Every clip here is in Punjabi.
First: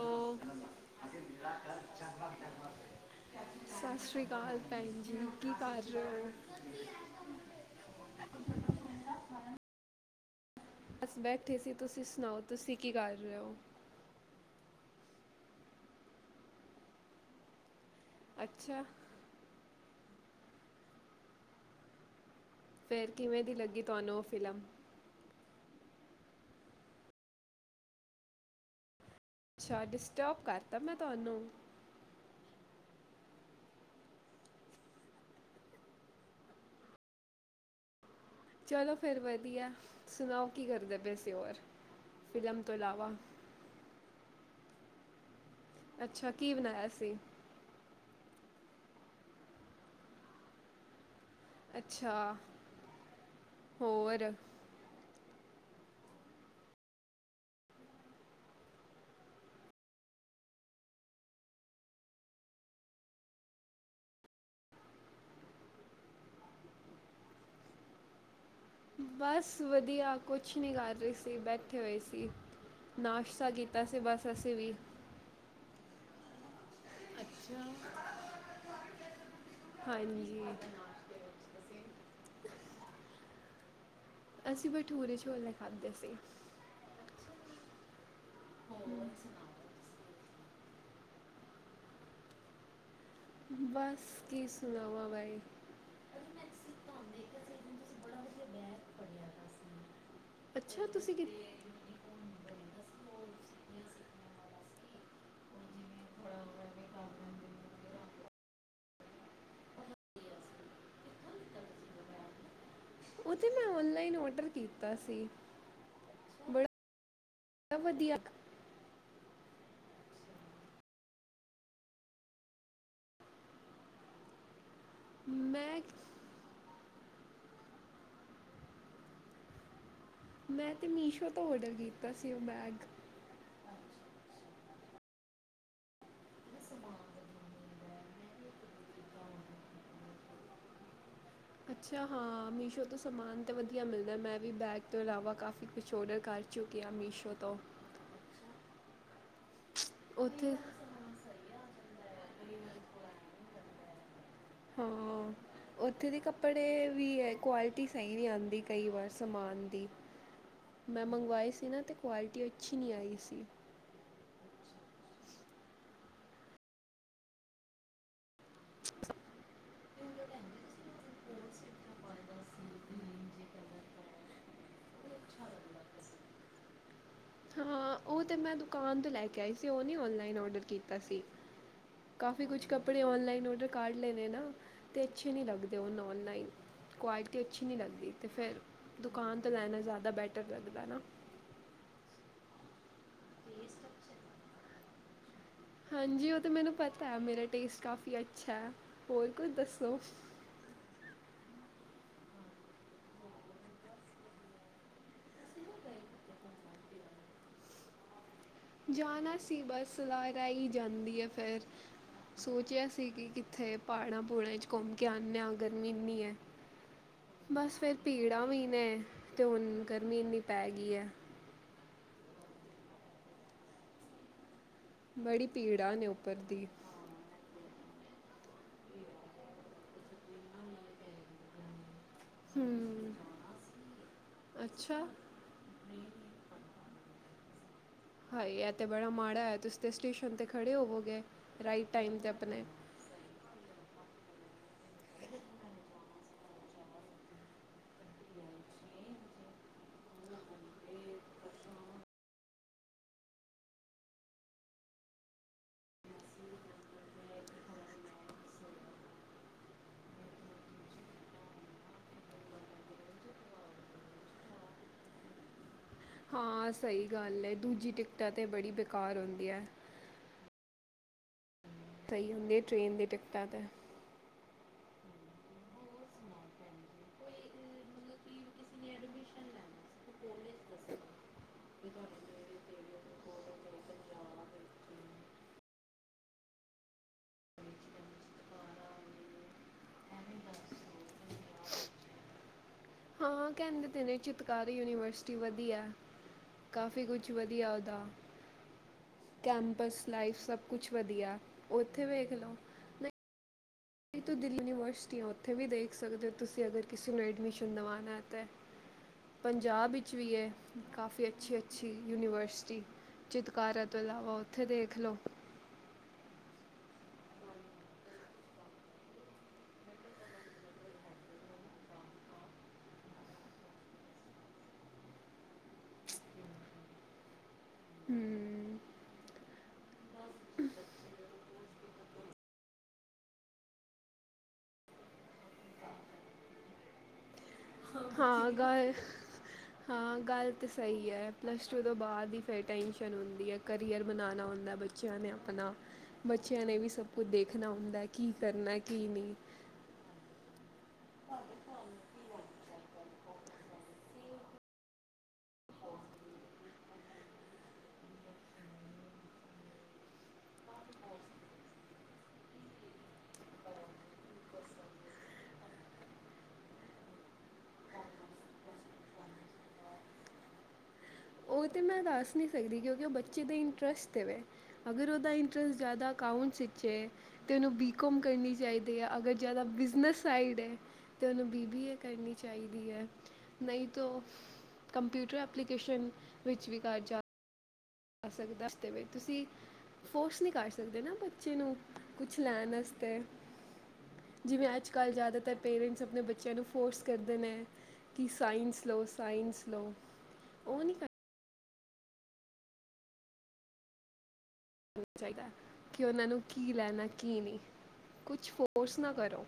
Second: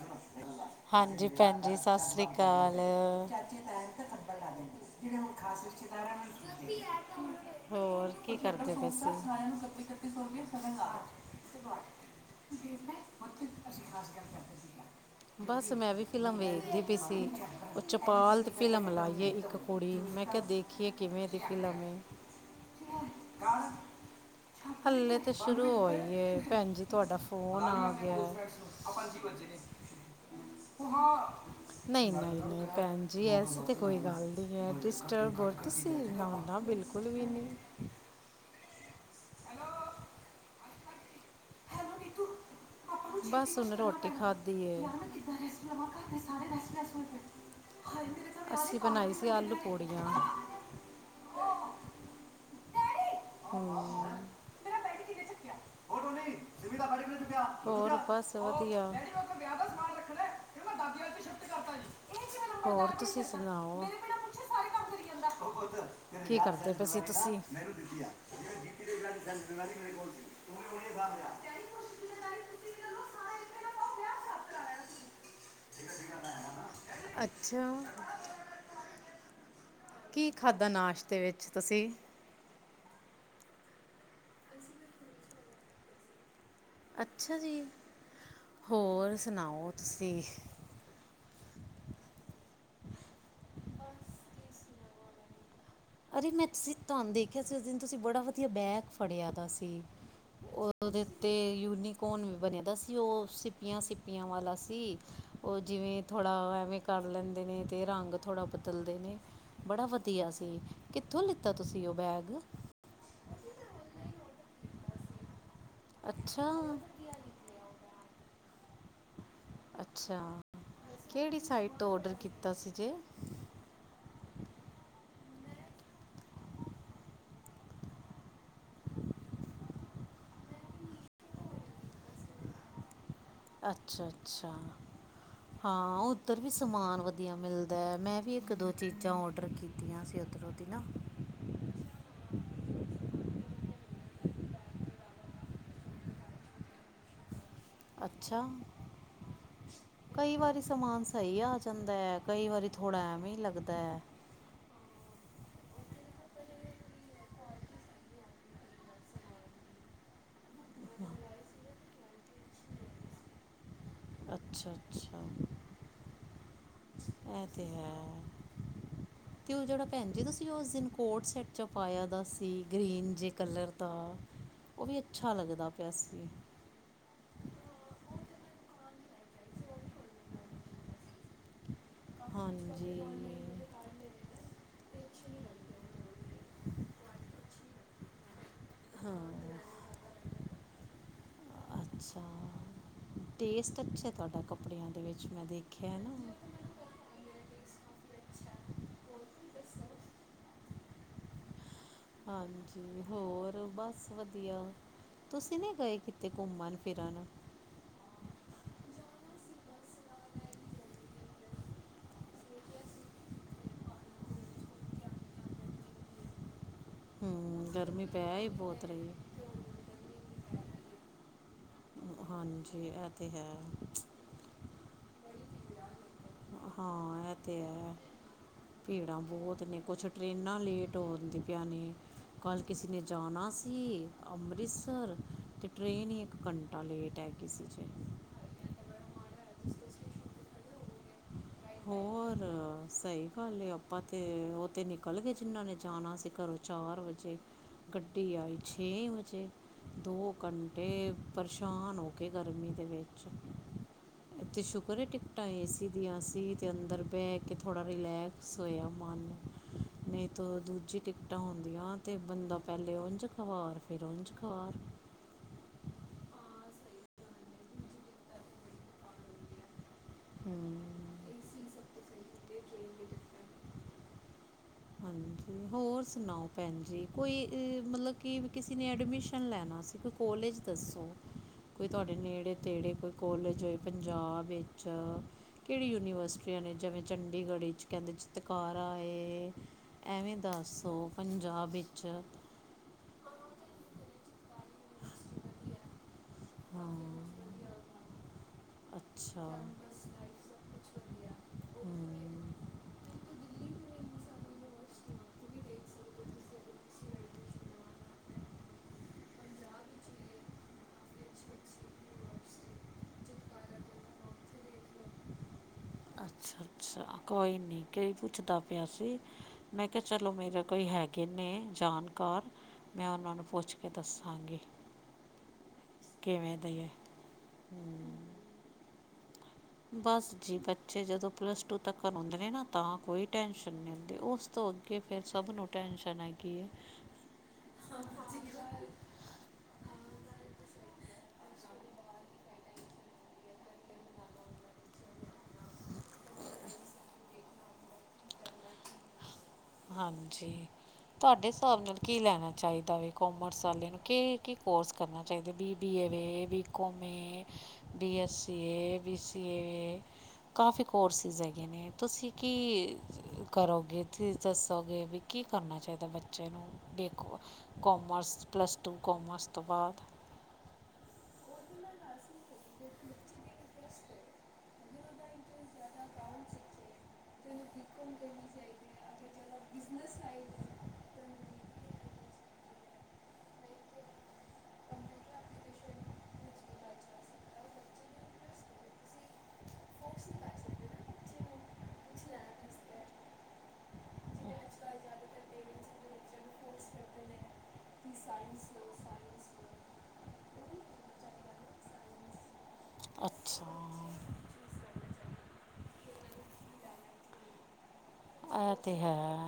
ਹੈਲੋ ਹਾਂਜੀ ਭੈਣ ਜੀ ਸਾਸਰੀ ਕਾਲ। ਸਤਿ ਸ਼੍ਰੀ ਅਕਾਲ ਭੈਣ ਜੀ ਕੀ ਕਰ ਰਹੇ ਹੋ [unintelligible] ਹੋਰ ਕੀ ਕਰਦੇ ਪਏ ਸੀ। ਠੀਕ ਹੋਗੇ। ਬਸ ਬੈਠੇ ਸੀ, ਤੁਸੀਂ ਸੁਣਾਓ ਤੁਸੀਂ ਕੀ ਕਰ ਰਹੇ ਹੋ? [unintelligible] ਬਸ ਮੈਂ ਵੀ ਫਿਲਮ ਵੇਖਦੀ ਪਈ ਸੀ, ਉਹ ਚਪਾਲ ਦੀ ਅੱਛਾ ਫਿਲਮ ਲਾਈਏ ਇੱਕ ਕੁੜੀ ਮੈਂ ਕਿਹਾ ਦੇਖੀਏ ਕਿਵੇਂ ਦੀ ਫਿਲਮ ਐ। ਫਿਰ ਕਿਵੇਂ ਦੀ ਲੱਗੀ ਤੁਹਾਨੂੰ ਓ ਫਿਲਮ ਹਲੇ ਤੇ ਸ਼ੁਰੂ ਹੋਈ ਐ ਭੈਣ ਜੀ ਤੁਹਾਡਾ ਫੋਨ ਆ ਗਿਆ। ਅੱਛਾ ਡਿਸਟਰਬ ਕਰਤਾ ਮੈਂ ਤੁਹਾਨੂੰ। ਨਹੀਂ ਨਹੀਂ ਨਹੀਂ, ਭੈਣ ਜੀ ਐਸੀ ਤਾਂ ਕੋਈ ਗੱਲ ਨੀ ਐ ਡਿਸਟਰਬ ਔਰ ਤੁਸੀਂ ਨਾ ਨਾ ਬਿਲਕੁਲ। ਬਿਲਕੁਲ ਵੀ ਨੀ ਚਲੋ ਫਿਰ ਵਧੀਆ ਸੁਣਾਓ ਕੀ ਕਰਦੇ ਪਏ ਸੀ ਹੋਰ ਫਿਲਮ ਤੋਂ ਇਲਾਵਾ। ਬਸ ਹੁਨ ਰੋਟੀ ਖਾਧੀ ਐ। ਅੱਛਾ ਕੀ ਬਣਾਇਆ ਸੀ ਅਸੀਂ ਬਣਾਈ ਸੀ ਆਲੂ ਪੌੜੀਆਂ। ਅੱਛਾ, ਹੂੰ, [inaudible] ਹੋਰ ਬਸ ਵਧੀਆ। ਹੋਰ ਤੁਸੀ ਸੁਣਾਓ? ਕੀ ਕਰਦੇ ਪਏ ਸੀ ਤੁਸੀਂ? ਜਿਵੇਂ ਜੀਤੀ ਦੇ ਬਲੱਡ ਸੈੱਲ ਬਸ ਬਿਮਾਰੀ ਮੇਰੇ ਕੋਲ ਵਧੀਆ ਸੀ ਕੁਛ ਤੂੰ ਵੀ ਨੀ ਕਰ ਉਹਨੇ ਸਾਹ ਰਹੀ ਲਿਆ ਸੀ ਡੈਡੀ ਬੈਠੇ ਹੋਏ ਕੋਸ਼ਿਸ਼ ਕੀਤੀ ਸੀ ਡੈਡੀ ਤੁਸੀਂ ਵੀ ਲੋ ਸਾਰੇ ਨਾਸ਼ਤਾ ਇੱਥੇ ਨਾ ਕੀਤਾ। ਪਾਓ ਵੈਸੇ ਵਿਆਹ ਬਸ ਸਾਫ ਅਸੀਂ ਕਰਾ ਵੀ ਲੈਣਾ ਤੁਸੀਂ ਅੱਛਾ, ਕੀ ਹਾਂਜੀ ਖਾਧਾ ਨਾਸ਼ਤੇ ਵਿੱਚ ਤੁਸੀਂ ਅਸੀਂ ਭਠੂਰੇ ਝੋਲੇ ਖਾਧੇ ਸੀ। ਅੱਛਾ ਜੀ ਹੋਰ ਸੁਣਾਓ ਤੁਸੀਂ। ਬਸ ਕੀ ਸੁਣਾਵਾ ਵਾਏ। ਅਰੇ ਮੈਂ ਤੁਸੀਂ ਤੁਹਾਨੂੰ ਦੇਖਿਆ ਸੀ ਉਸ ਦਿਨ ਤੁਸੀਂ ਬੜਾ ਵਧੀਆ ਬੈਗ ਫੜਿਆ ਦਾ ਸੀ। ਅੱਛਾ ਉਹਦੇ ਤੁਸੀਂ ਕਿ ਤੇ ਯੂਨੀਕ ਕੌਣ ਬਣੇ ਦਾ ਸੀ ਉਹ ਸਿੱਪੀਆਂ ਸਿੱਪੀਆਂ ਵਾਲਾ ਸੀ ਓ ਜਿਵੇਂ ਥੋੜ੍ਹਾ ਐਵੇਂ ਕਰ ਲੈਂਦੇ ਨੇ ਤੇ ਰੰਗ ਥੋੜ੍ਹਾ ਬਦਲਦੇ ਨੇ ਬੜਾ ਵਧੀਆ ਸੀ। ਕਿੱਥੋਂ ਲਿੱਤਾ ਤੁਸੀਂ ਓ ਬੈਗ ਓ ਤੇ ਮੈਂ ਔਨਲਾਈਨ ਔਡਰ ਕੀਤਾ ਸੀ। ਅੱਛਾ, ਬੜਾ ਵਧੀਆ ਅੱਛਾ ਕਿਹੜੀ ਸਾਈਟ ਤੋਂ ਔਡਰ ਕੀਤਾ ਸੀ ਜੇ ਮੈਂ, ਮੈਂ ਤੇ ਮੀਸ਼ੋ ਤੋਂ ਔਡਰ ਕੀਤਾ ਸੀ ਉਹ ਬੈਗ। ਅੱਛਾ-ਅੱਛਾ ਹਾਂ ਉੱਧਰ ਵੀ ਸਮਾਨ ਵਧੀਆ ਮਿਲਦਾ ਹੈ ਮੈਂ ਵੀ ਇੱਕ ਦੋ ਚੀਜ਼ਾਂ ਆਰਡਰ ਕੀ ਤੀਆਂ ਸੀ ਉਧਰੋਂ ਦੀ ਨਾ। [inaudible] ਅੱਛਾ ਹਾਂ ਮੀਸ਼ੋ ਤੋਂ ਸਮਾਨ ਤੇ ਵਧੀਆ ਮਿਲਦਾ ਮੈਂ ਵੀ ਬੈਗ ਤੋਂ ਇਲਾਵਾ ਕਾਫੀ ਕੁਛ ਔਡਰ ਕਰ ਚੁੱਕਿਆ ਮੀਸ਼ੋ ਤੋ। ਅੱਛਾ ਕਈ ਉੱਥੇ ਵਾਰੀ ਸਮਾਨ ਸਹੀ ਆਜ ਜਾਂਦਾ ਕਈ ਵਾਰੀ ਥੋੜ੍ਹਾ ਐਵੇ ਹੀ ਲੱਗਦਾ। ਹਾਂ ਉੱਥੇ ਦੇ ਕੱਪੜੇ ਵੀ ਹੈ ਕੁਆਲਿਟੀ ਸਹੀ ਨੀ ਆਦੀ ਕਈ ਵਾਰ ਸਮਾਨ ਦੀ। ਮੈਂ ਮੰਗਵਾਏ ਸੀ ਨਾ ਤੇ ਕੁਆਲਿਟੀ ਅੱਛੀ ਨੀ ਆਈ ਸੀ। ਅੱਛਾ-ਅੱਛਾ ਐ ਤੇ ਹੈ। ਤੇ ਉਹ ਜਿਹੜਾ ਭੈਣ ਜੀ ਤੁਸੀਂ ਉਸ ਦਿਨ ਕੋਟ ਸੈਟ ਜਾ ਪਾਇਆ ਦਾ ਸੀ ਗ੍ਰੀਨ ਜੇ ਕਲਰ ਦਾ ਉਹ ਵੀ ਅੱਛਾ ਲੱਗਦਾ ਪਿਆ ਸੀ। ਹਾਂ ਉਹ ਤੇ ਮੈਂ ਦੁਕਾਨ ਤੋਂ ਲੈ ਕੇ ਆਈ ਸੀ ਉਹ ਨੀ ਓਨਲਾਈਨ ਔਡਰ ਕੀਤਾ ਸੀ। ਕਾਫ਼ੀ ਕੁਛ ਹਾਂਜੀ ਕੱਪੜੇ ਔਨਲਾਈਨ ਔਡਰ ਕਰ ਲੈ ਨੇ ਨਾ। ਤੇ ਅੱਛੇ ਨੀ ਲੱਗਦੇ ਉਹਨੂੰ ਔਨਲਾਈਨ ਕੁਆਲਿਟੀ ਅੱਛੀ ਨੀ ਲੱਗਦੀ ਤੇ ਫੇਰ ਹਾਂ ਦੁਕਾਨ ਤੋਂ ਲੈਣਾ ਜਾਦਾ ਬੈਟਰ ਲੱਗਦਾ ਨਾ। ਅੱਛਾ ਟੇਸਟ ਅੱਛਾ ਤੁਹਾਡਾ ਕੱਪੜਿਆ ਦੇ ਵਿੱਚ ਮੈਂ ਦੇਖਿਆ। ਹੈ ਹਾਂਜੀ ਨਾ ਉਹ ਤਾਂ ਮੈਨੂੰ ਪਤਾ ਹੈ ਮੇਰਾ ਟੇਸਟ ਕਾਫ਼ੀ ਅੱਛਾ ਹੋਰ ਕੁਝ ਦੱਸੋ। ਹਾਂਜੀ, ਹੋਰ ਬਸ ਵਧੀਆ। ਤੁਸੀਂ ਨੀ ਗਏ ਕਿਤੇ ਘੁੰਮਣ ਫਿਰਨ। ਜਾਣਾ ਸੀ ਬੱਸ ਸਲਾਹ ਰਹਿ ਹੀ ਜਾਂਦੀ ਹੈ ਫੇਰ। ਸੋਚਿਆ ਸੀ ਕਿ ਕਿੱਥੇ ਪਹਾੜਾਂ ਪੂੜਾਂ ਚ ਘੁੰਮ ਕੇ ਆਨੇ ਆ ਗਰਮੀ ਇੰਨੀ ਏ। ਹੂੰ ਬਸ ਫੇਰ ਗਰਮੀ ਪੈ ਭੀੜਾਂ ਹੀ ਵੀ ਬਹੁਤ ਨੇ ਰਹੀ ਹੈ ਤੇ ਹੁਣ ਕਰਨੀ ਇੰਨੀ ਪੈ ਗਈ ਹੈ। ਹਾਂਜੀ ਇਹ ਤਾਂ ਹੈ। ਬੜੀ ਪੀੜਾਂ ਨੇ ਉੱਪਰ ਦੀ। ਹਾਂ ਇਹ ਤੇ ਹੈ। ਭੀੜਾਂ ਬਹੁਤ ਨੇ ਕੁਛ ਟਰੇਨਾਂ ਲੇਟ ਹੁੰਦੀ ਪਈਆ ਨੇ। ਕੱਲ੍ਹ ਕਿਸੇ ਨੇ ਹਮ ਜਾਣਾ ਸੀ ਅੱਛਾ ਅੰਮ੍ਰਿਤਸਰ ਤੇ ਟ੍ਰੇਨ ਹੀ ਇੱਕ ਘੰਟਾ ਲੇਟ ਹੈਗੀ ਸੀ ਜੇ। ਹਾਈ ਇਹ ਤੇ ਬੜਾ ਮਾੜਾ ਹੈ ਤੁਸੀ ਤੇ ਸਟੇਸ਼ਨ ਤੇਤੇ ਖੜੇ ਹੋਵੋਗੇ ਰਾਈਟ ਟਾਈਮ ਤੇ ਹੋਰ ਆਪਣੇ। ਸਹੀ ਗੱਲ ਹੈ ਆਪਾਂ ਤਾਂ ਉਹ ਤਾਂ ਨਿਕਲ ਗਏ ਜਿਨ੍ਹਾਂ ਨੇ ਜਾਣਾ ਸੀ ਘਰੋਂ ਚਾਰ ਵਜੇ। ਗੱਡੀ ਆਈ ਛੇ ਵਜੇ। ਦੋ ਘੰਟੇ ਪਰੇਸ਼ਾਨ ਹੋ ਕੇ ਗਰਮੀ ਦੇ ਵਿੱਚ। ਐ ਤੇ ਸ਼ੁਕਰ ਏ ਟਿਕਟਾਂ ਏ ਸੀ ਦੀਆ ਸ ਤੇ ਅੰਦਰ ਬਹਿ ਕੇ ਥੋੜਾ ਰਿਲੈਕਸ ਹੋਇਆ ਮਨ ਨਹੀਂ ਤਾ ਦੂਜੀ ਟ ਟਾਂ ਹੁੰਦੀਆਂ ਤੇ ਬੰਦਾ ਪਹਿਲੇ ਉੰਝ ਖਵਾਰ ਫਿਰ ਉੰਝ ਖਾਰ। ਹਾਂ ਸਹੀ ਗੱਲ ਹੈ ਦੂਜੀ ਟਿਕਟਾ ਤਾ ਬੜੀ ਬੇਕਾਰ ਹੁੰਦੀਆ। ਹਮ ਪਹੀ ਹੁੰਦੇ ਟ੍ਰੇਨ ਦੀ ਟਿਕਟਾਂ ਤੇ। [inaudible] ਹਾਂਜੀ ਹੋਰ ਸੁਣਾਓ ਭੈਣ ਜੀ ਕੋਈ ਮਤਲਬ ਕਿ ਕਿਸੇ ਨੇ ਐਡਮਿਸ਼ਨ ਲੈਣਾ ਸੀ ਕੁ ਕੋਲੇਜ ਦੱਸੋ। ਕੋਈ ਤੁਹਾਡੇ ਨੇੜੇ-ਤੇੜੇ ਕੋਈ ਕੋਲਜ ਹੋਏ ਪੰਜਾਬ ਵਿੱਚ ਕਿਹੜੀ ਯੂਨੀਵਰਸਿਟੀਆਂ ਨੇ ਜਿਵੇਂ ਚੰਡੀਗੜ੍ਹ ਚ ਕਹਿੰਦੇ ਚਿਤਕਾਰਾ ਐ। ਐਵੇਂ ਦੱਸੋ ਪੰਜਾਬ ਵਿੱਚ ਹਾਂ ਕਹਿੰਦੇ ਤੇ ਨੇ ਚਿਤਕਾਰੀ ਯੂਨੀਵਰਸਿਟੀ ਵਧੀਆ ਏ। ਕਾਫੀ ਕੁਛ ਵਧੀਆ ਉਹਦਾ, ਅੱਛਾ ਕੈਂਪਸ ਲਾਈਫ ਸਭ ਕੁਛ ਵਧੀਆ, ਉੱਥੇ ਵੇਖ ਹੂੰ ਲਉ। ਤੋਂ ਦਿੱਲੀ ਯੂਨੀਵਰਸਿਟੀ ਆ ਉੱਥੇ ਵੀ ਦੇਖ ਸਕਦੇ ਹੋ ਤੁਸੀਂ ਅਗਰ ਕਿਸੇ ਨੂੰ ਐਡਮਿਸ਼ਨ ਦਵਾਣਾ ਐ ਤਾਂ ਪੰਜਾਬ ਵਿੱਚ ਵੀ ਐ ਕਾਫੀ ਅੱਛੀ-ਅੱਛੀ ਯੂਨੀਵਰਸਿਟੀ ਚਿਤਕਾਰਾਂ ਤੋਂ ਇਲਾਵਾ ਉੱਥੇ ਦੇਖ ਲਓ। ਅੱਛਾ [inaudible] ਅੱਛਾ ਕੋਈ ਨੀ ਕੀ ਪੁੱਛਦਾ ਪਿਆ ਸੀ? ਮੈਂ ਕਿਹਾ ਚਲੋ ਮੇਰੇ ਕੋਈ ਹੈਗੇ ਨੇ ਜਾਣਕਾਰ ਮੈਂ ਉਹਨਾਂ ਨੂੰ ਪੁੱਛ ਕੇ ਦੱਸਾਂਗੀ। ਕਿਵੇਂ ਦਈ ਐ, ਹੂੰ, ਬਸ ਜੀ ਬੱਚੇ ਜਦੋਂ ਪਲੱਸ ਟੂ ਤੱਕ ਕਰਾਦੇ ਨੇ ਨਾ, ਤਾਂ ਕੋਈ ਟੈਸ਼ਨ ਨੀ ਹੁੰਦੀ ਉਸ ਤੋਂ ਅੱਗੇ ਫਿਰ ਸਭ ਨੂੰ ਟੈਸ਼ਨ ਹੈਗੀ ਐ। ਹਾਂ ਗਏ। ਹਾਂ ਗੱਲ ਤਾਂ ਸਹੀ ਐ ਪਲੱਸ ਟੂ ਤੋਂ ਬਾਅਦ ਹੀ ਫੇਰ ਟੈਨਸ਼ਨ ਹੁੰਦੀ ਐ। ਕਰੀਅਰ ਬਣਾਉਣਾ ਹੁੰਦਾ ਬੱਚਿਆਂ ਨੇ ਆਪਣਾ ਬੱਚਿਆਂ ਨੇ ਵੀ ਸਭ ਕੁਝ ਦੇਖਣਾ ਹੁੰਦਾ ਐ ਕੀ ਕਰਨਾ ਕੀ ਨਹੀਂ। ਹਾਂਜੀ, ਤੁਹਾਡੇ ਹਿਸਾਬ ਨਾਲ ਕੀ ਲੈਣਾ ਚਾਹੀਦਾ ਵੇ ਕੋਮਰਸ ਵਾਲੇ ਨੂੰ ਕਿ ਕੀ ਕੋਰਸ ਕਰਨੇ ਚਾਹੀਦੇ ਵੀ B B A, B com A B S E A, B C A. ਕਾਫੀ ਕੋਰਸਿਸ ਹੈਗੇ ਨੇ ਤੁਸੀਂ ਕੀ ਕਰੋਗੇ, ਤੇ ਦੱਸੋਗੇ ਵੀ ਕੀ ਕਰਨਾ ਚਾਈਦੈ ਬੱਚੇ ਨੂੰ? ਦੇਖੋ ਕੋਮਰਸ, ਪਲੱਸ ਟੂ ਕੋਮਰਸ ਤੋਂ ਬਾਦ। ਔਈ ਤੇ ਮੈਂ ਦੱਸ ਨੀ ਸਕਦੀ ਕਿਉਂਕਿ ਓਹ ਬੱਚੇ ਦੇ ਇੰਟਰਸਟ ਤੇ ਵੇ। ਅਗਰ ਓਦਾ ਇੰਟਰਸਟ ਜਿਆਦਾ ਅਕਾਊਂਟਸ ਵਿਚ ਏ ਤੇ ਉਨੂੰ ਬੀਕੋਮ ਕਰਨੀ ਚਾਈਦੀ ਆ, ਅਗਰ ਜੈਦਾ ਬਿਜ਼ਨਸ ਸਾਈਡ ਏ ਤੇ ਉਨੂੰ ਬੀ ਬੀ ਏ ਕਰਨੀ ਚਾਈਦੀ ਐ ਨਹੀਂ ਤੋ ਕੰਪਿਊਟਰ ਐਪਲੀਕੇਸ਼ਨ ਵਿੱਚ ਵੀ ਕਰ ਜਾ ਆ ਸਕਦਾ ਤੇ ਵੇ ਤੁਸੀਂ ਫੋਰਸ ਨੀ ਕਰ ਸਕਦੇ ਨਾ ਬੱਚੇ ਨੂੰ ਕੁਛ ਲੈਣ ਅਸਤੇ। ਜਿਵੇਂ ਅੱਜ-ਕੱਲ੍ਹ ਜ਼ਿਆਦਾਤਰ ਪੇਰੈਂਟਸ ਅਪਣੇ ਬੱਚਿਆਂ ਨੂੰ ਫੋਰਸ ਕਰਦੇ ਨੇ। ਕਿ ਸਾਇੰਸ ਲੋ ਸਾਇੰਸ ਲੋ ਓ ਨੀ ਕਰ ਅੱਛਾ। ਜੋ ਚਾਈਦਾ ਕਿ ਓਨਾਂ ਨੂੰ ਕੀ ਲੈਣਾ ਕੀ ਨੀ ਕੁਛ ਇਹ ਤੇ ਫੋਰਸ ਨਾ ਹੈ ਕਰੋ।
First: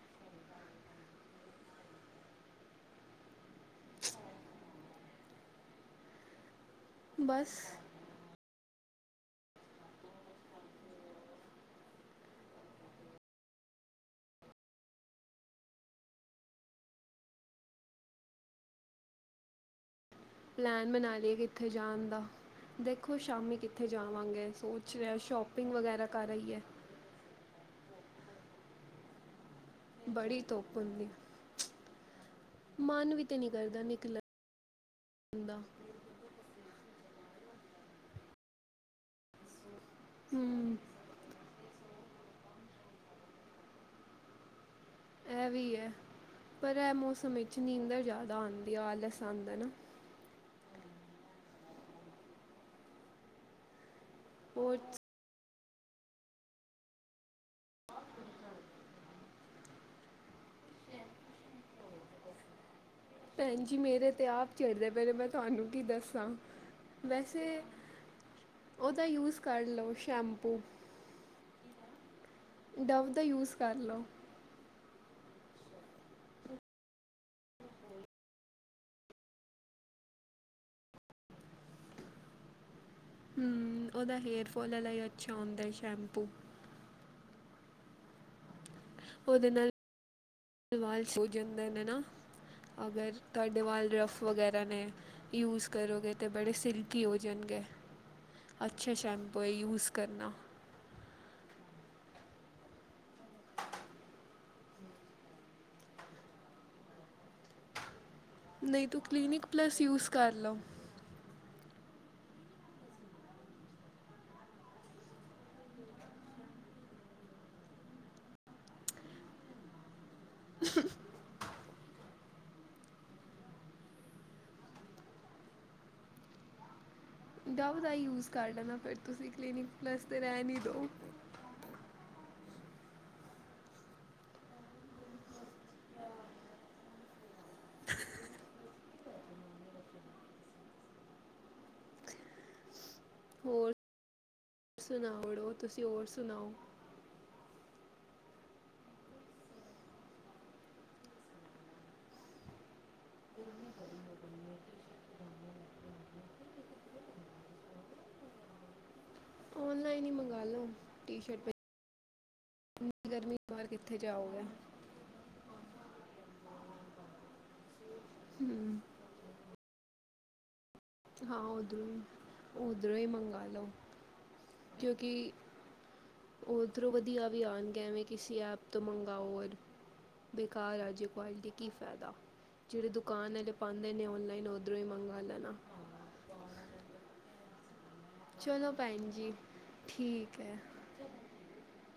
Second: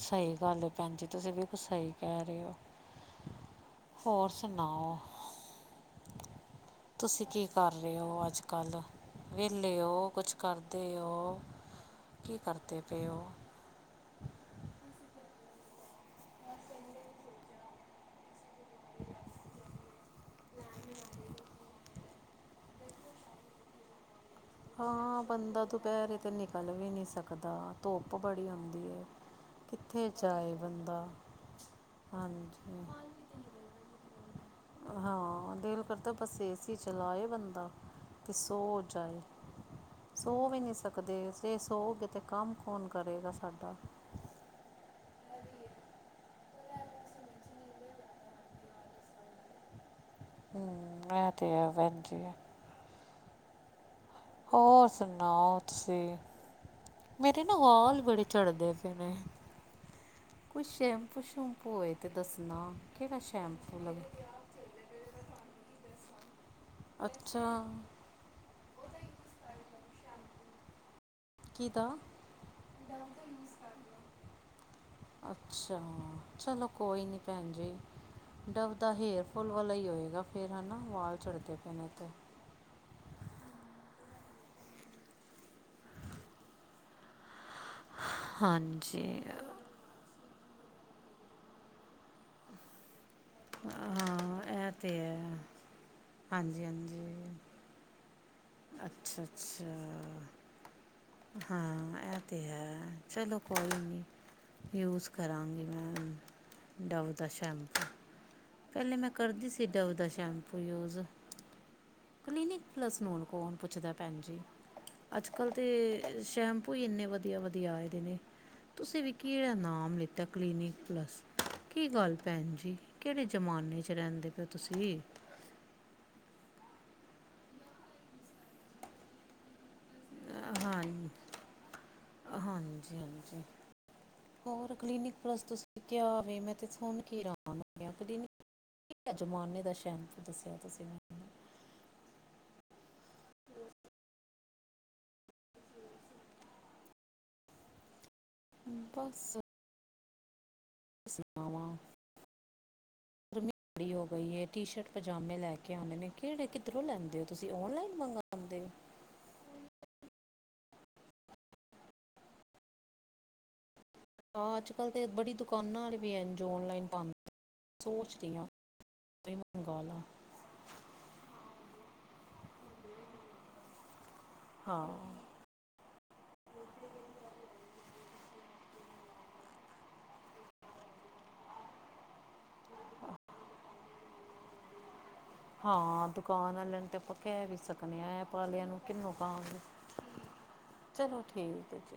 ਸਹੀ ਗੱਲ ਏ ਭੈਣ ਜੀ ਤੁਸੀਂ ਬਿਲਕੁਲ ਸਹੀ ਕੈ ਰੇ ਔ। ਹੋਰ ਸੁਣਾਓ? ਤੁਸੀਂ ਕੀ ਬਸ ਕਰ ਰੇ ਔ ਅੱਜ-ਕੱਲ, ਵੇਲੇ ਔ ਕੁਛ ਕਰਦੇ ਔ? ਕੀ ਕਰਦੇ ਪਏ ਔ? ਪਲੈਨ ਬਣਾ ਲੀਏ ਕਿੱਥੇ ਜਾਣ ਦਾ, ਦੇਖੋ ਸ਼ਾਮੀ ਕਿੱਥੇ ਜਾਵਾਂਗੇ ਅਸੀਂ। ਹਾਂ, ਬੰਦਾ ਦੁਪਹਿਰੇ ਤੇ ਨਿਕਲ ਵੀ ਨੀ ਸਕਦਾ ਧੂੰਪ ਬੜੀ ਹੁੰਦੀ ਏ। ਕਿੱਥੇ ਬੜੀ ਜਾਏ ਧੁੱਪ ਬੰਦਾ, ਹੁੰਦੀ ਹੈ। ਹਾਂਜੀ। ਮਨ ਵੀ ਤੇ ਨੀ ਕਰਦਾ ਨਿਕਲਣ ਹਾਂ, ਦਾ ਦੇਲ ਕਰਦਾ ਬਸ ਏ ਸੀ ਚਲਾਏ ਬੰਦਾ ਤੇ ਸੌ ਜਾਏ। ਸੋ ਵੀ ਨੀ ਹੂੰ ਸਕਦੇ ਸੇ ਸੋਗੇ ਤੇ ਕਾਮ ਕੌਨ ਕਰੇਗਾ ਸਾਡਾ। ਐਵੀ ਐ ਪਰ ਐਹ ਮੌਸਮ ਇਚ ਨੀਂਦਰ ਜਾਦਾ ਆਂਦੀ ਆ, ਆਲਸ ਆਂਦਾ ਏ ਨਾ। ਹੂੰ ਐ ਤੇ ਆ ਵੈਜੀ। ਹੋਰ ਸੁਣਾਓ, ਤੁਸੀਂ? ਮੇਰੇ ਨਾ ਵਾਲ ਬੜੇ ਚੜ੍ਹਦੇ ਪਏ ਨੇ। ਕੋਈ ਸ਼ੈਮਪੂ ਸ਼ੂਪੂ ਹੋਏ ਤੇ ਦੱਸਨਾ ਕੇੜਾ ਸ਼ੈਮਪੂ ਲੱਭ ਚਰਦੇ ਪਏ ਨੇ ਮੈਂ ਤੁਹਾਨੂੰ ਕੀ ਦੱਸਾਂ, ਅੱਛਾ ਵੈਸੇ ਓਹਦਾ ਯੂਸ ਕਰ ਲਓ ਸ਼ੈਂਪੂ। ਕੀਦਾ? ਡਵ ਦਾ ਯੂਸ ਕਰ ਲੋ। ਅੱਛਾ, ਚਲੋ ਕੋਈ ਨੀ ਪੈਣ ਜੀ। ਡਬ ਦਾ ਹੇਅਰ ਫੋਲ ਵਾਲਾ ਹੀ ਹੋਏਗਾ ਫੇਰ ਹੈਨਾ, ਵਾਲ ਚੜਦੇ ਪਏ ਨੇ ਤੇ। ਹੂੰ, ਓਦਾ ਹੇਅਰਫੋਲ ਆਲਾ ਈ ਅੱਛਾ ਹੋੰਦੈ ਸ਼ੈਂਪੂ। ਹਾਂਜੀ। ਓਦੇ ਨਾਲ ਵੀ ਵਾਲ ਹੋ ਜਾਂਦੇ ਨੇ ਨਾ। ਅਗਰ ਤੁਆਡੇ ਵਾਲ ਰੱਫ ਹਾਂ ਵਗੈਰਾ ਇਹ ਨੇ। ਤੇ ਹੈ ਯੂਸ ਕਰੋਗੇ ਤੇ ਬੜੇ ਹਾਂਜੀ ਸਿਲਕੀ ਹਾਂਜੀ ਔਜਨਗੇ। ਅੱਛੇ ਅੱਛਾ ਸ਼ੈਪੂ ਐ ਯੂਸ ਅੱਛਾ ਕਰਨਾ। ਹਾਂ, ਐ ਤੇ ਹੈ ਚਲੋ ਕੋਈ ਨੀ। ਯੂਸ ਕਰਾਂਗੀ ਮੈਂ ਡਵ ਦਾ ਸ਼ੈਂਪੂ। ਨਹੀਂ ਪੈਲੇ ਤੂੰ ਮੈਂ ਕਲੀਨਿਕ ਕਰਦੀ ਸੀ ਪਲੱਸ ਡਵ ਦਾ ਯੂਜ਼ ਕਰ ਲਓ ਸ਼ੈਂਪੂ ਯੂਜ। ਕਲੀਨਿਕ ਪਲਸ ਨੂੰ ਹੁਣ ਕੌਣ ਪੁੱਛਦਾ ਪੈਣ ਜੀ। ਅੱਜ-ਕੱਲ੍ਹ ਤੇ ਸ਼ੈਂਪੂ ਇ ਏਨੇ ਵਧੀਆ-ਵਧੀਆ ਆਏ ਦੇ ਨੇ। ਤੁਸੀਂ ਵੀ ਕਿੜਾ ਨਾਮ ਲਿੱਤਾ ਕਲੀਨਿਕ ਪਲੱਸ ਕੀ ਗੱਲ ਪੈਣ ਜੀ। ਕੇੜੇ ਜ਼ਮਾਨੇ ਚ ਰੈੰਦੇ ਪਏ ਔ ਤੁਸੀਂ? ਡਵ ਦਾ ਯੂਸ ਕਰ ਲੈਂਣਾ ਫੇਰ ਤੁਸੀਂ ਕਲੀਨਿਕ ਪਲੱਸ ਤੇ ਰੈਣ ਈ ਦੋ। ਅ ਹਾਂਜੀ-ਹਾਂਜੀ। ਹੋਰ ਕਲੀਨਿਕ ਪਲਸ ਤੁਸੀਂ ਕੇਆ ਵੇ, ਮੈਂ ਤੇ ਸੁਣ ਕੇ ਹੀ ਹਰਾਨ [unintelligible] ਕੇੜੇ ਜਮਾਨੇ ਦਾ ਸ਼ੈਂਪੂ ਦੱਸਿਆ ਤੁਸੀ ਮੈਨੂੰ ਹੋਰ ਸੁਣਾ ਉੜੋ ਤੁਸੀਂ ਹੋਰ ਸੁਣਾਓ। ਬਸ ਅ। ਸੁਣਾਵਾਂ। [inaudible] [inaudible] ਗਰਮੀ ਹੋ ਗਈ ਏ ਟੀ ਸ਼ਰਟ ਪਜਾਮੇ ਲੈ ਕੇ ਆਨੇ ਨੇ ਕੇਹੜੇ ਕਿੱਧਰੋਂ ਲੈਂਦੇ ਹੋ ਤੁਸੀਂ ਓਨਲਾਈਨ ਮੰਗ ਹੁੰਦੇ। ਔਨਲਾਈਨ ਇ ਮੰਗਾਲੋ ਟੀ ਸ਼ਰਟ ਪਜਾਮੇ। ਏਨੀ ਗਰਮੀ ਚ ਬਾਰ ਕਿੱਥੇ ਜਾਓ? ਹਾਂ ਅੱਜ ਕੱਲ ਤਾਂ ਬੜੀ ਦੁਕਾਨਾਂ ਵਾਲੇ ਵੀ ਐ ਜੋ ਔਨਲਾਈਨ ਪਾਦੇ ਸੋਚਦੀਆਂ। ਹਮ ਕੱਪੜੇ ਮੰਗਾ ਲਾ। ਹਾਂ ਉੱਧਰੋਂ ਇ, ਉੱਧਰੋਂ ਇ ਮੰਗਾ ਲਓ। ਹਾਂ ਕਿਉਂਕਿ ਓਧਰੋਂ ਵਧੀਆ ਵੀ ਆਨਗੇ ਐਵੇਂ ਕਿਸੀ ਐਪ ਤੋਂ ਮੰਗਾਓ ਬੇਕਾਰ ਆਜੇ ਕੁਆਲਟੀ ਕੀ ਫ਼ੈਦਾ। ਜੇੜੇ ਦੁਕਾਨ ਆਲੇ ਪਾਂਦੇ ਨੇ ਔਨਲਾਈਨ ਓਧਰੋਂ ਈ ਮੰਗਵਾ ਲੈਨਾ। ਹਾਂ ਦੁਕਾਨ ਆਲਿਆਂ ਨੂੰ ਤੇ ਆਪਾਂ ਕੈ ਵੀ ਸਕਨੇ ਆਂ। ਔਨਲਾਈਨ ਵਾਲਿਆਂ ਚਲੋ ਨੂੰ ਭੈਣ ਕਿਨੂੰ ਜੀ ਕਹਾਂ, ਠੀਕ ਹੈ ਚਲੋ ਠੀਕ ਐ ਜੀ।